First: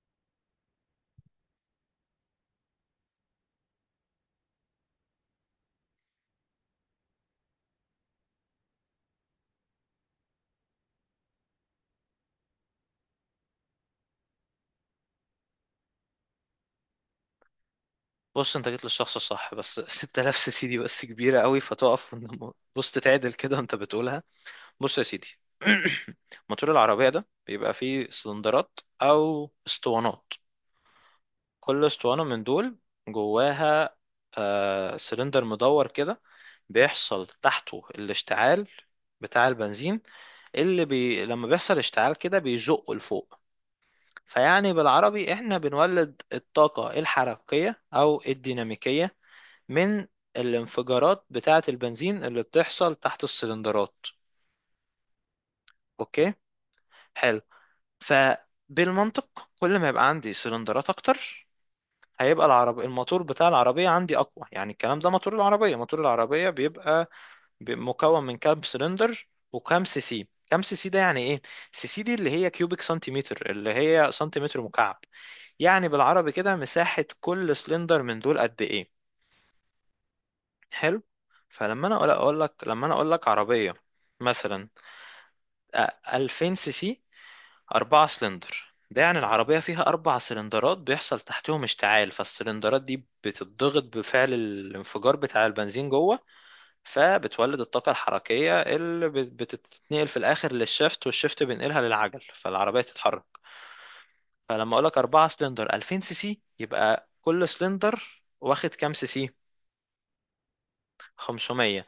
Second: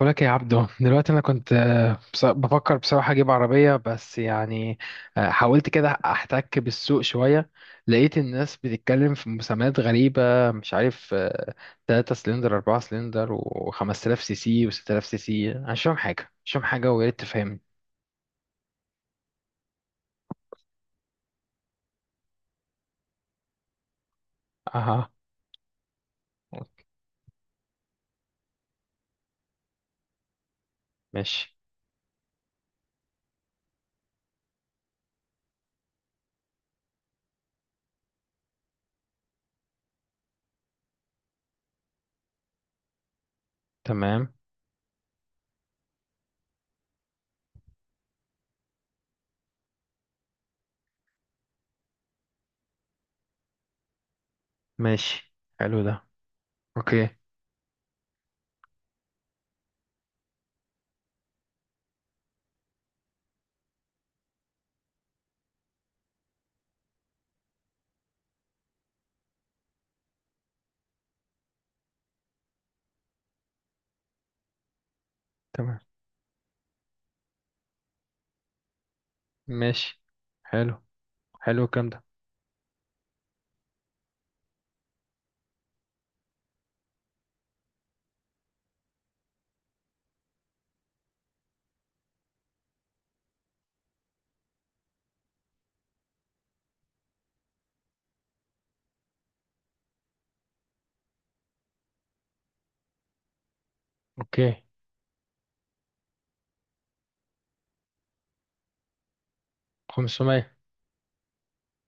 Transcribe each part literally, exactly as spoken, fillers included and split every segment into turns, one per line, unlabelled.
بقولك يا عبدو، دلوقتي انا كنت آه، بص- بفكر بصراحه اجيب عربيه، بس يعني آه، حاولت كده احتك بالسوق شويه. لقيت الناس بتتكلم في مسميات غريبه، مش عارف. ثلاثة سلندر، أربعة سلندر و5000 سي سي و6000 سي سي. أنا مش فاهم حاجه، مش فاهم حاجه، ويا ريت تفهمني.
بص انت جيت للشخص الصح، بس 6000 سي سي دي بس كبيره قوي فتقف. وإن- بص تتعدل كده انت بتقولها. بص يا
اها.
سيدي، موتور العربيه ده بيبقى فيه سلندرات او اسطوانات.
ماشي.
كل اسطوانه من دول جواها آه سلندر مدور كده، بيحصل تحته الاشتعال بتاع البنزين. اللي بي... لما بيحصل اشتعال كده بيزقه لفوق.
تمام.
فيعني بالعربي احنا بنولد الطاقة الحركية او الديناميكية من الانفجارات بتاعة البنزين اللي بتحصل تحت السلندرات.
ماشي. حلو ده.
اوكي.
اوكي.
حلو. فبالمنطق كل ما يبقى عندي سلندرات اكتر، هيبقى العرب الموتور بتاع العربية عندي أقوى. يعني الكلام ده، موتور العربية، موتور العربية بيبقى ب- مكون من كام سلندر وكام سي سي. كام سي سي ده يعني ايه؟ سي سي دي اللي هي كيوبيك سنتيمتر، اللي هي سنتيمتر مكعب.
تمام.
يعني بالعربي كده مساحة كل سلندر من دول قد ايه.
ماشي. حلو.
حلو.
حلو
فلما
الكلام
انا
ده.
اقول اقول لك لما انا اقول لك عربيه مثلا، آه، 2000 سي سي 4 سلندر، ده يعني العربيه فيها اربع سلندرات بيحصل تحتهم اشتعال، فالسلندرات دي بتضغط بفعل الانفجار بتاع البنزين جوه، فبتولد الطاقه الحركيه اللي بت- بتتنقل في الاخر للشفت، والشفت بينقلها للعجل فالعربيه تتحرك.
اوكي.
فلما اقول لك 4 سلندر ألفين سي سي، يبقى كل سلندر واخد كام سي سي؟
خمسمية.
خمسمية.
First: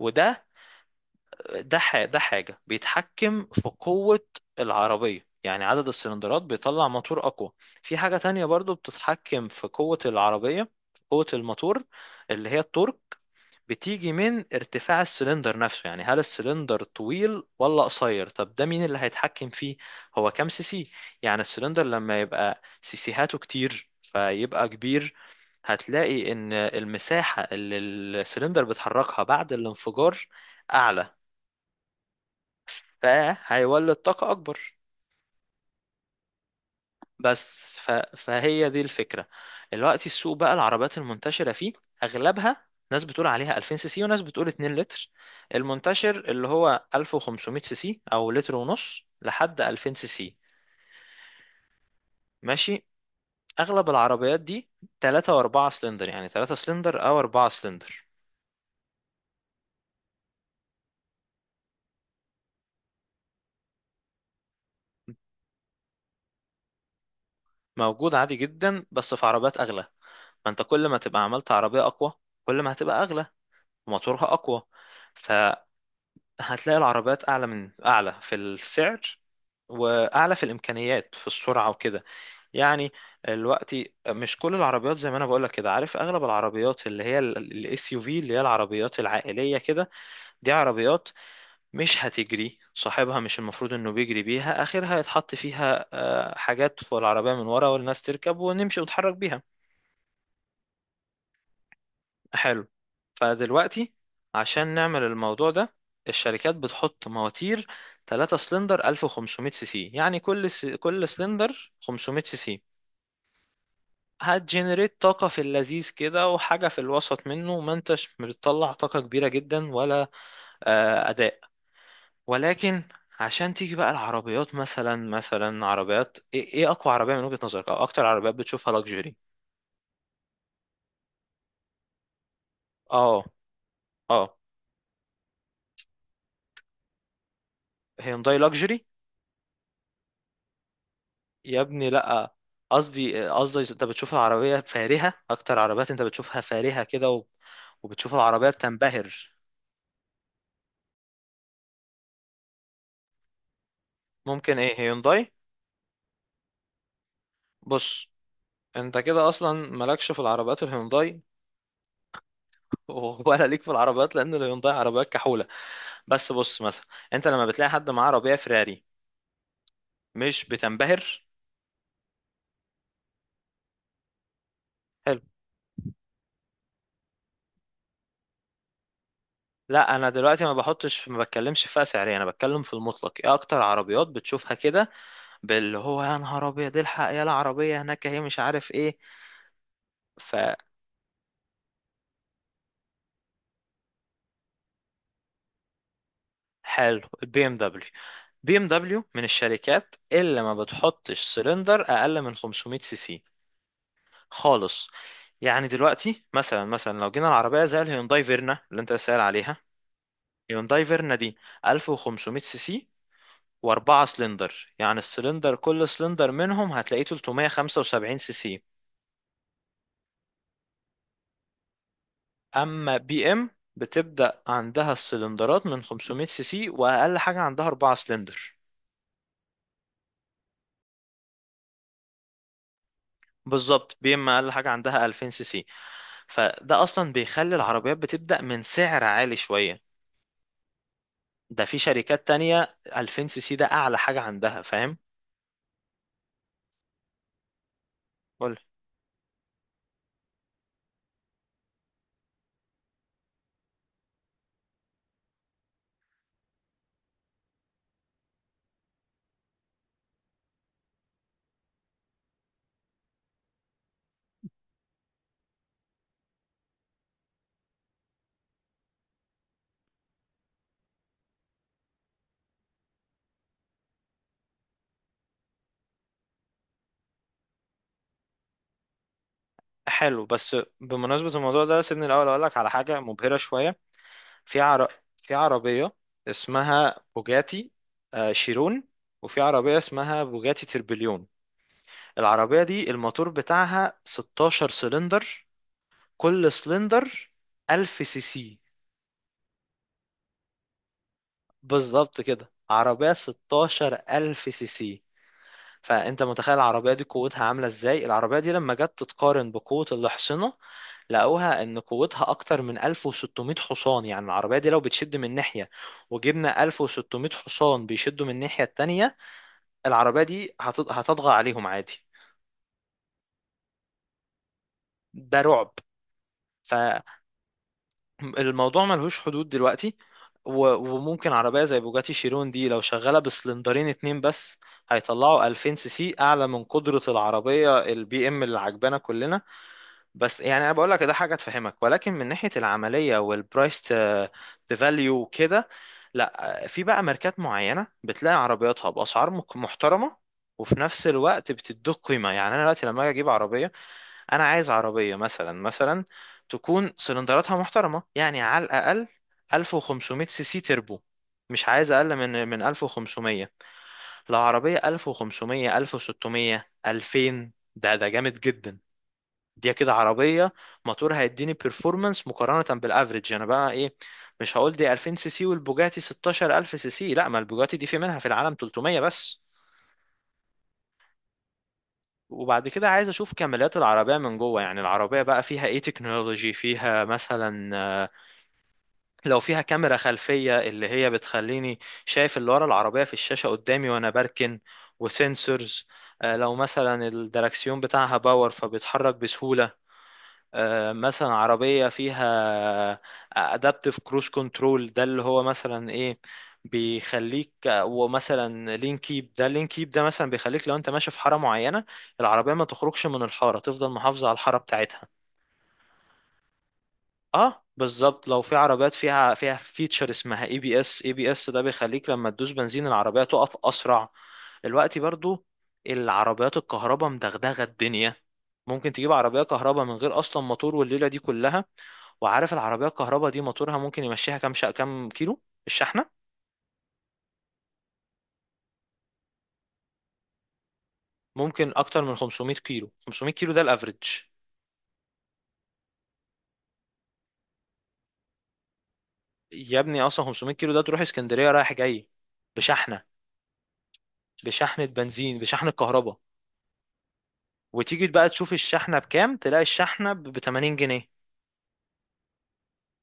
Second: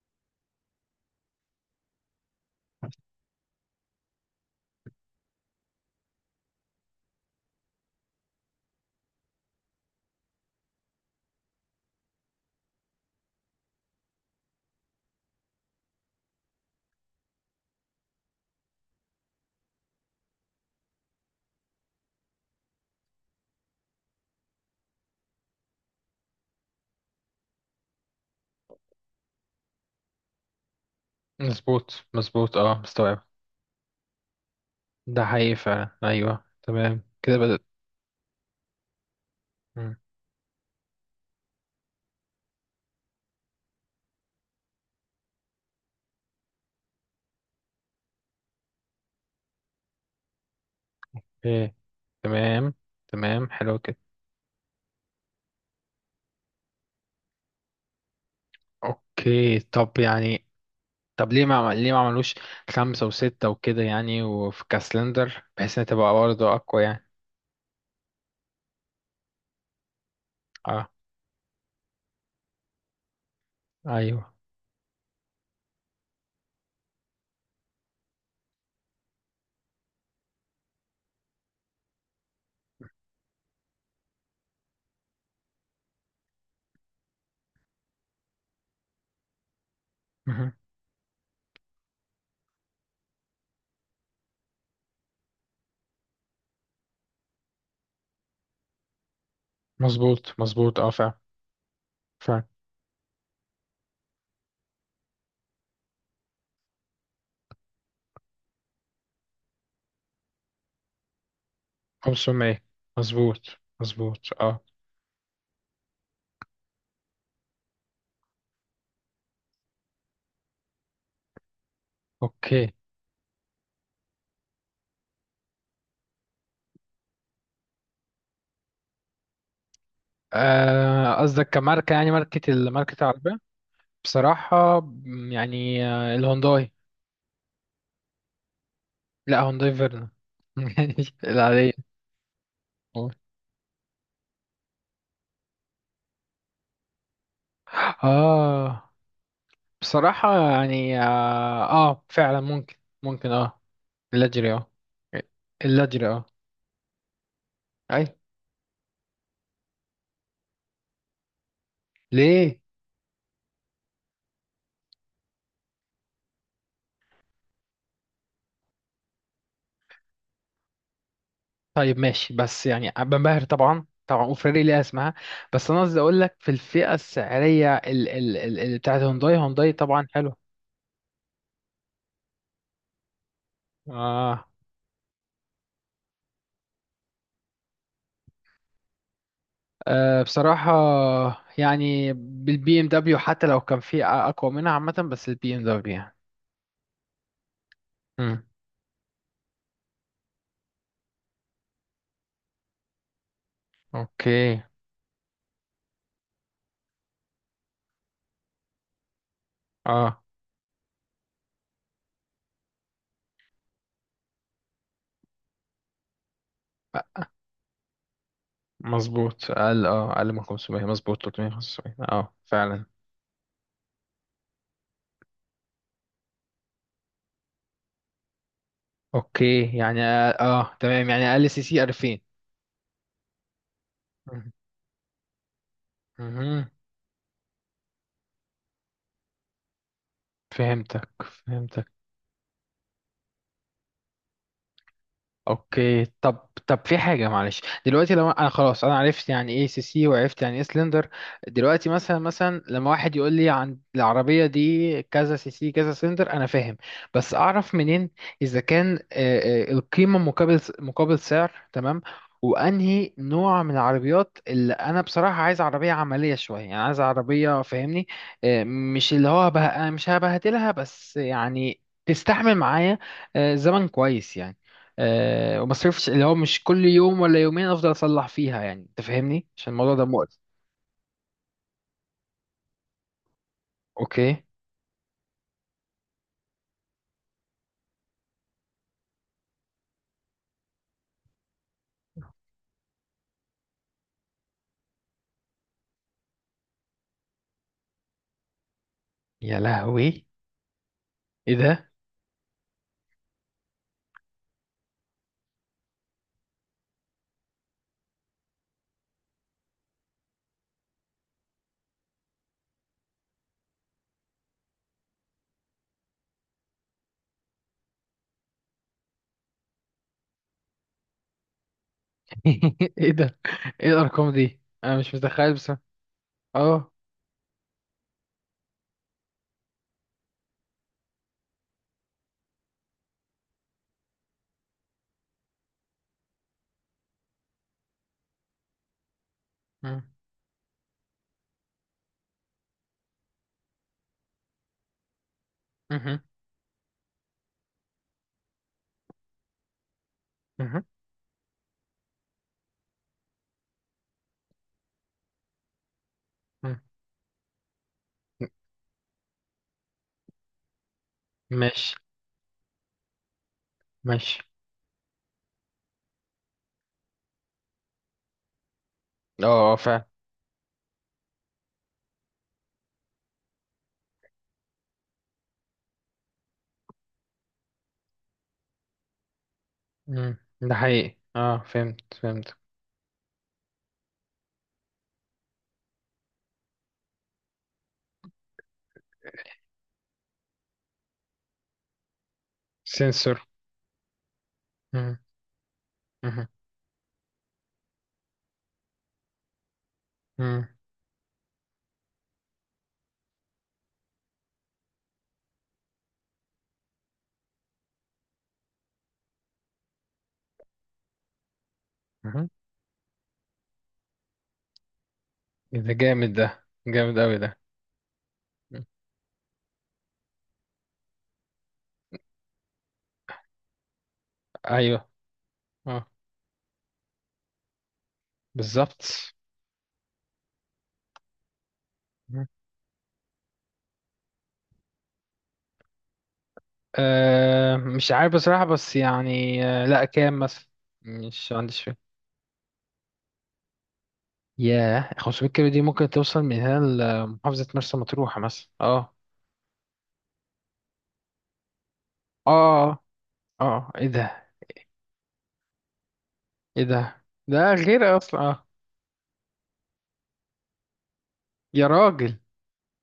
وده ده ح- ده حاجة بيتحكم في قوة العربية، يعني عدد السلندرات بيطلع موتور أقوى. في حاجة تانية برضو بتتحكم في قوة العربية، في قوة الموتور، اللي هي التورك. بتيجي من ارتفاع السلندر نفسه، يعني هل السلندر طويل ولا قصير؟ طب ده مين اللي هيتحكم فيه؟ هو كام سي سي. يعني السلندر لما يبقى سيسيهاته كتير فيبقى كبير، هتلاقي ان المساحة اللي السلندر بيتحركها بعد الانفجار اعلى،
مظبوط مظبوط، اه، مستوعب.
فهيولد طاقة أكبر.
ده حقيقي فعلا، ايوه، تمام كده بدأت.
بس ف... فهي دي الفكرة.
مم.
دلوقتي السوق بقى العربيات المنتشرة فيه أغلبها ناس بتقول عليها ألفين سي سي وناس بتقول 2 لتر. المنتشر اللي هو ألف وخمسمية سي سي أو لتر ونص لحد ألفين سي سي.
ايه. تمام.
ماشي.
تمام حلو
أغلب
كده.
العربيات دي ثلاثة و4 سلندر، يعني ثلاثة سلندر أو أربعة سلندر
اوكي، طب يعني. طب ليه ما عمل- ليه ما عملوش خمسة وستة وكده يعني، وفي كاسلندر، بحيث انها تبقى برضه اقوى يعني.
موجود عادي جدا. بس في عربيات أغلى. ما أنت كل
اه.
ما تبقى عملت عربية أقوى كل ما هتبقى أغلى وموتورها
ايوه.
أقوى. ف... هتلاقي العربيات اعلى من اعلى في السعر، واعلى في الامكانيات في السرعه وكده. يعني دلوقتي مش كل العربيات زي ما انا بقولك كده، عارف اغلب العربيات اللي هي الاس يو في اللي هي العربيات العائليه كده،
مهم.
دي عربيات مش هتجري صاحبها مش المفروض انه بيجري بيها. اخرها يتحط فيها آه، حاجات فوق العربيه من ورا والناس تركب ونمشي ونتحرك بيها.
مظبوط مظبوط، اه فعلا. فعلا.
حلو. فدلوقتي، عشان نعمل الموضوع ده، الشركات بتحط مواتير ثلاثة سلندر ألف وخمسمية سي سي، يعني كل س... كل سلندر خمسمية سي
خمسمية
سي،
مظبوط. مظبوط اه.
هتجنريت طاقة في اللذيذ كده وحاجة في الوسط منه. ما انتش بتطلع طاقة كبيرة جدا ولا آه، أداء.
اوكي،
ولكن عشان تيجي بقى العربيات، مثلا مثلا عربيات ايه إيه اقوى عربية من وجهة نظرك او اكتر عربيات بتشوفها لاكجري؟
آه، قصدك كماركة يعني؟ ماركة ال- ماركة
اه
العربية؟
اه.
بصراحة، مم، يعني آه، الهونداي.
هيونداي لاكجري؟
لا، هونداي فيرنا
يا
العادية.
ابني لا.
والله.
قصدي، قصدي انت بتشوف العربية فارهة، اكتر عربيات انت بتشوفها فارهة كده وب- وبتشوف العربية
اه
بتنبهر.
بصراحة يعني اه, آه فعلا ممكن. ممكن اه. اللاجري
ممكن
اه.
ايه؟ هيونداي؟
اللاجري اه. اي.
بص انت كده اصلا مالكش في العربيات الهيونداي.
ليه؟
ولا ليك في العربيات، لان الهيونداي عربيات كحولة. بس بص مثلا، انت لما بتلاقي حد معاه عربية فراري، مش بتنبهر؟
طيب ماشي، بس يعني بنبهر طبعا طبعا، وفراري ليها اسمها.
حلو.
بس انا قصدي اقول لك في الفئة السعرية ال ال ال ال- بتاعت هونداي. هونداي
لا
طبعا
انا
حلو.
دلوقتي ما بحطش، ما بتكلمش في فئة سعرية، انا بتكلم في المطلق. ايه اكتر عربيات
آه.
بتشوفها كده باللي هو يا نهار ابيض إيه الحق يا العربية هناك هي مش عارف ايه.
آه، بصراحة يعني بالبي ام دبليو، حتى لو كان في اقوى منها عامة، بس البي ام دبليو يعني.
فحلو البي ام دبليو.
مم.
بي ام دبليو من الشركات اللي ما بتحطش سلندر اقل من خمسمية سي سي
اوكي،
خالص. يعني دلوقتي مثلا، مثلا لو جينا العربيه زي الهيونداي فيرنا اللي انت سائل عليها،
اه
هيونداي فيرنا دي ألف وخمسمية سي سي واربعة سلندر، يعني السلندر، كل سلندر منهم هتلاقيه تلتمية وخمسة وسبعين سي سي.
مظبوط. اقل، اه اقل من خمسمية. مظبوط. ثلاثمية وخمسة وسبعين اه فعلا.
اما بي ام، بتبدأ عندها السلندرات من خمسمية سي سي، واقل حاجه عندها اربعة سلندر.
اوكي يعني اه، آه، تمام، يعني اقل سي سي ألفين.
بالظبط، بي ام
مهم.
اقل حاجه عندها ألفين سي سي.
مهم.
فده اصلا بيخلي العربيات بتبدا من سعر عالي شويه.
فهمتك
ده في
فهمتك.
شركات تانية ألفين سي سي ده اعلى حاجه عندها. فاهم؟
اوكي، طب طب في حاجه، معلش. دلوقتي لو انا
قول.
خلاص، انا عرفت يعني ايه سي سي، وعرفت يعني ايه سلندر، دلوقتي مثلا مثلا لما واحد يقول لي عن العربيه دي كذا سي سي كذا سلندر، انا فاهم. بس اعرف منين اذا كان آه، آه، القيمه مقابل مقابل سعر تمام، وانهي نوع من العربيات اللي انا بصراحه عايز. عربيه عمليه شويه يعني، عايز عربيه، فاهمني؟ آه، مش اللي هو بقى مش هبهدلها، بس يعني تستحمل معايا آه، زمن كويس يعني. أه، وما صرفش اللي هو مش كل يوم ولا يومين افضل اصلح فيها يعني، انت فاهمني؟ عشان الموضوع ده
حلو.
مقرف.
بس بمناسبه الموضوع ده، سيبني الاول اقول لك على حاجه مبهره شويه.
اوكي.
في عر... في عربيه اسمها بوجاتي آه، شيرون، وفي عربيه اسمها بوجاتي تربليون. العربيه دي الموتور بتاعها ستاشر سلندر، كل سلندر ألف سي سي.
يا لهوي، ايه ده!
بالظبط كده عربية ستاشر ألف سي سي. فأنت متخيل العربية دي قوتها عاملة إزاي؟ العربية دي لما جت تتقارن بقوة الأحصنة، لقوها إن قوتها أكتر من ألف وستمية حصان. يعني العربية دي لو بتشد من ناحية، وجبنا ألف وستمية حصان بيشدوا من الناحية التانية، العربية دي هتط- هتطغى عليهم عادي.
ايه ده، ايه الارقام دي، انا مش
ده
متخيل بس.
رعب. ف
اه.
الموضوع ملهوش حدود دلوقتي. و- وممكن عربية زي بوجاتي شيرون دي لو شغالة بسلندرين اتنين بس، هيطلعوا ألفين سي سي أعلى من قدرة العربية البي ام اللي عجبانا كلنا.
مم.
بس يعني انا بقول لك ده حاجه تفهمك. ولكن من ناحيه العمليه والبرايس فاليو وكده،
مهم.
لا آه، في بقى ماركات معينه بتلاقي عربياتها باسعار مك- محترمه، وفي
مهم.
نفس الوقت بتدوك قيمه. يعني انا دلوقتي لما اجي اجيب عربيه، انا عايز عربيه مثلا، مثلا
مم.
تكون سلندراتها محترمه، يعني على الاقل ألف وخمسمية سي سي تربو. مش عايز
ماشي
اقل من من ألف وخمسمية.
ماشي
لو عربيه ألف وخمسمية ألف وستمية ألفين، ده ده جامد جدا.
اه.
دي
آه،
كده
فعلا.
عربية موتور هيديني بيرفورمانس مقارنة بالافريج. انا بقى ايه، مش هقول دي ألفين سي سي والبوجاتي ستاشر ألف سي سي، لا، ما البوجاتي دي في منها في العالم تلتمية بس.
مم. ده حقيقي اه، فهمت فهمت.
وبعد كده عايز اشوف كماليات العربية من جوه، يعني العربية بقى فيها ايه تكنولوجي؟ فيها مثلا آه، لو فيها كاميرا خلفية اللي هي بتخليني شايف اللي ورا العربية في
سنسور.
الشاشة قدامي وانا بركن،
مم.
وسنسورز. آه،
مهم.
لو مثلا الدركسيون بتاعها باور فبيتحرك بسهولة.
مم.
آه، مثلا عربية فيها adaptive cruise control، ده اللي هو مثلا ايه، بيخليك. ومثلا لين كيب، ده لين كيب ده مثلا بيخليك لو انت ماشي في حارة معينة،
مهم.
العربية ما تخرجش من الحارة، تفضل محافظة على الحارة بتاعتها.
إيه ده جامد، ده جامد اوي ده.
اه بالظبط. لو في
مم.
عربيات فيها فيها فيتشر اسمها اي بي اس، اي بي اس ده بيخليك لما تدوس بنزين العربية تقف اسرع. دلوقتي
ايوه.
برضو،
اه،
العربيات الكهرباء مدغدغة الدنيا. ممكن تجيب
بالظبط.
عربية كهرباء من غير اصلا موتور والليلة دي كلها. وعارف العربية الكهرباء دي موتورها ممكن يمشيها كام؟ شا... كام كيلو الشحنة؟
أه مش عارف بصراحة، بس يعني أه لا، كام مثلا؟ مش
ممكن
عنديش
أكتر
فكرة.
من خمسمية كيلو. خمسمية كيلو ده الأفريج.
ياه، خمسمية كيلو دي ممكن توصل من هنا لمحافظة مرسى مطروح مثلا، اه.
يا ابني أصلا خمسمية كيلو ده تروح اسكندرية رايح جاي
اه. اه.
بشحنة.
آه. ايه ده.
بشحنة بنزين، بشحنة كهرباء.
ايه ده، ده
وتيجي
غير
بقى
اصلا،
تشوف
اه.
الشحنة بكام، تلاقي الشحنة ب تمانين جنيه.
يا راجل.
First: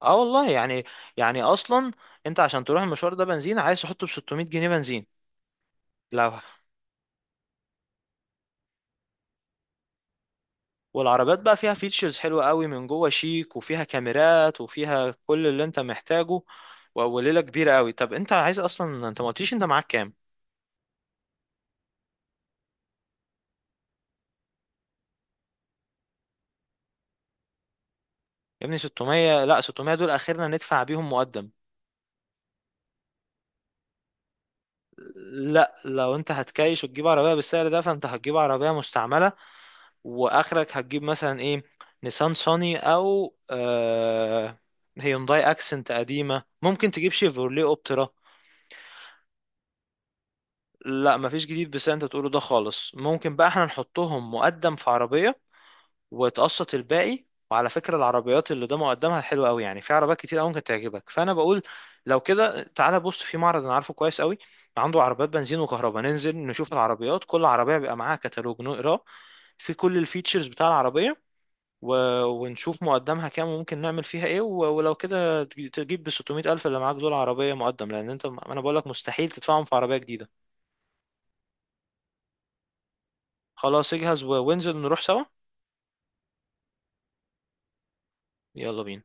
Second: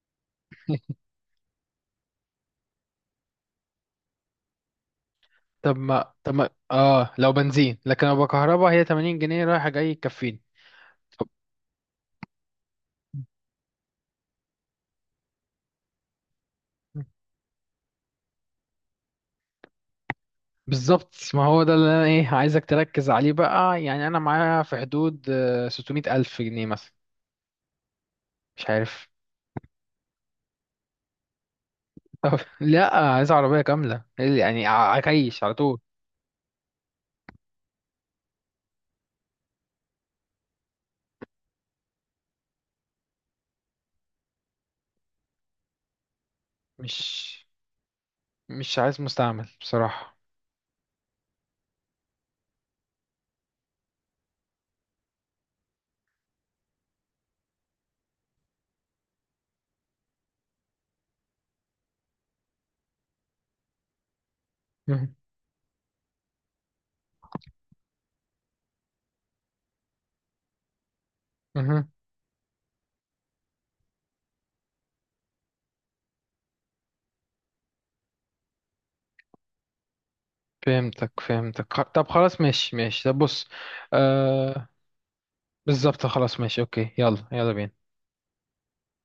اه والله. يعني يعني أصلا أنت عشان تروح المشوار ده بنزين، عايز تحطه ب ستمية جنيه بنزين.
طب ما
لو
طب ما اه لو بنزين، لكن لو بكهرباء هي ثمانين جنيه رايحة جاي يكفيني. طب.
والعربيات بقى فيها فيتشرز حلوة قوي من جوه شيك وفيها كاميرات وفيها كل اللي انت محتاجه وليله كبيره قوي. طب انت عايز اصلا؟ انت ما قلتليش انت معاك كام.
بالظبط، ما هو ده اللي انا ايه عايزك تركز عليه بقى، يعني انا معايا في حدود آه، ستمية الف جنيه مثلا،
يا
مش
ابني
عارف.
ستمية؟ لا، ستمية دول اخرنا ندفع بيهم مقدم.
طب لا، عايز عربية كاملة يعني. ع- عكيش على
لا
طول.
لو انت هتكايش وتجيب عربيه بالسعر ده، فانت هتجيب عربيه مستعمله. واخرك هتجيب مثلا ايه، نيسان صاني او آه هيونداي اكسنت قديمه، ممكن تجيب
مش
شيفروليه اوبترا.
مش عايز مستعمل بصراحة.
لا مفيش جديد بس انت تقوله ده خالص. ممكن بقى احنا نحطهم مقدم في عربيه، وتقسط الباقي. وعلى فكرة العربيات اللي ده مقدمها حلوة قوي، يعني في عربيات كتير قوي ممكن تعجبك. فأنا بقول لو كده تعالى، بص في معرض أنا عارفه كويس قوي، عنده
مهم.
عربيات بنزين وكهرباء، ننزل نشوف العربيات، كل عربية بيبقى معاها كتالوج نقراه في كل الفيتشرز بتاع العربية.
مهم.
و... ونشوف مقدمها كام وممكن نعمل فيها ايه. و... ولو كده تج- تجيب ب ستمية ألف اللي معاك دول عربية مقدم، لأن انت، أنا بقول لك مستحيل تدفعهم في عربية جديدة.
فهمتك فهمتك. خ- طب خلاص ماشي ماشي، طب بص.
خلاص اجهز و...
آه،
وانزل نروح سوا.
بالظبط، خلاص ماشي، اوكي. يلا يلا بينا
يلا بينا.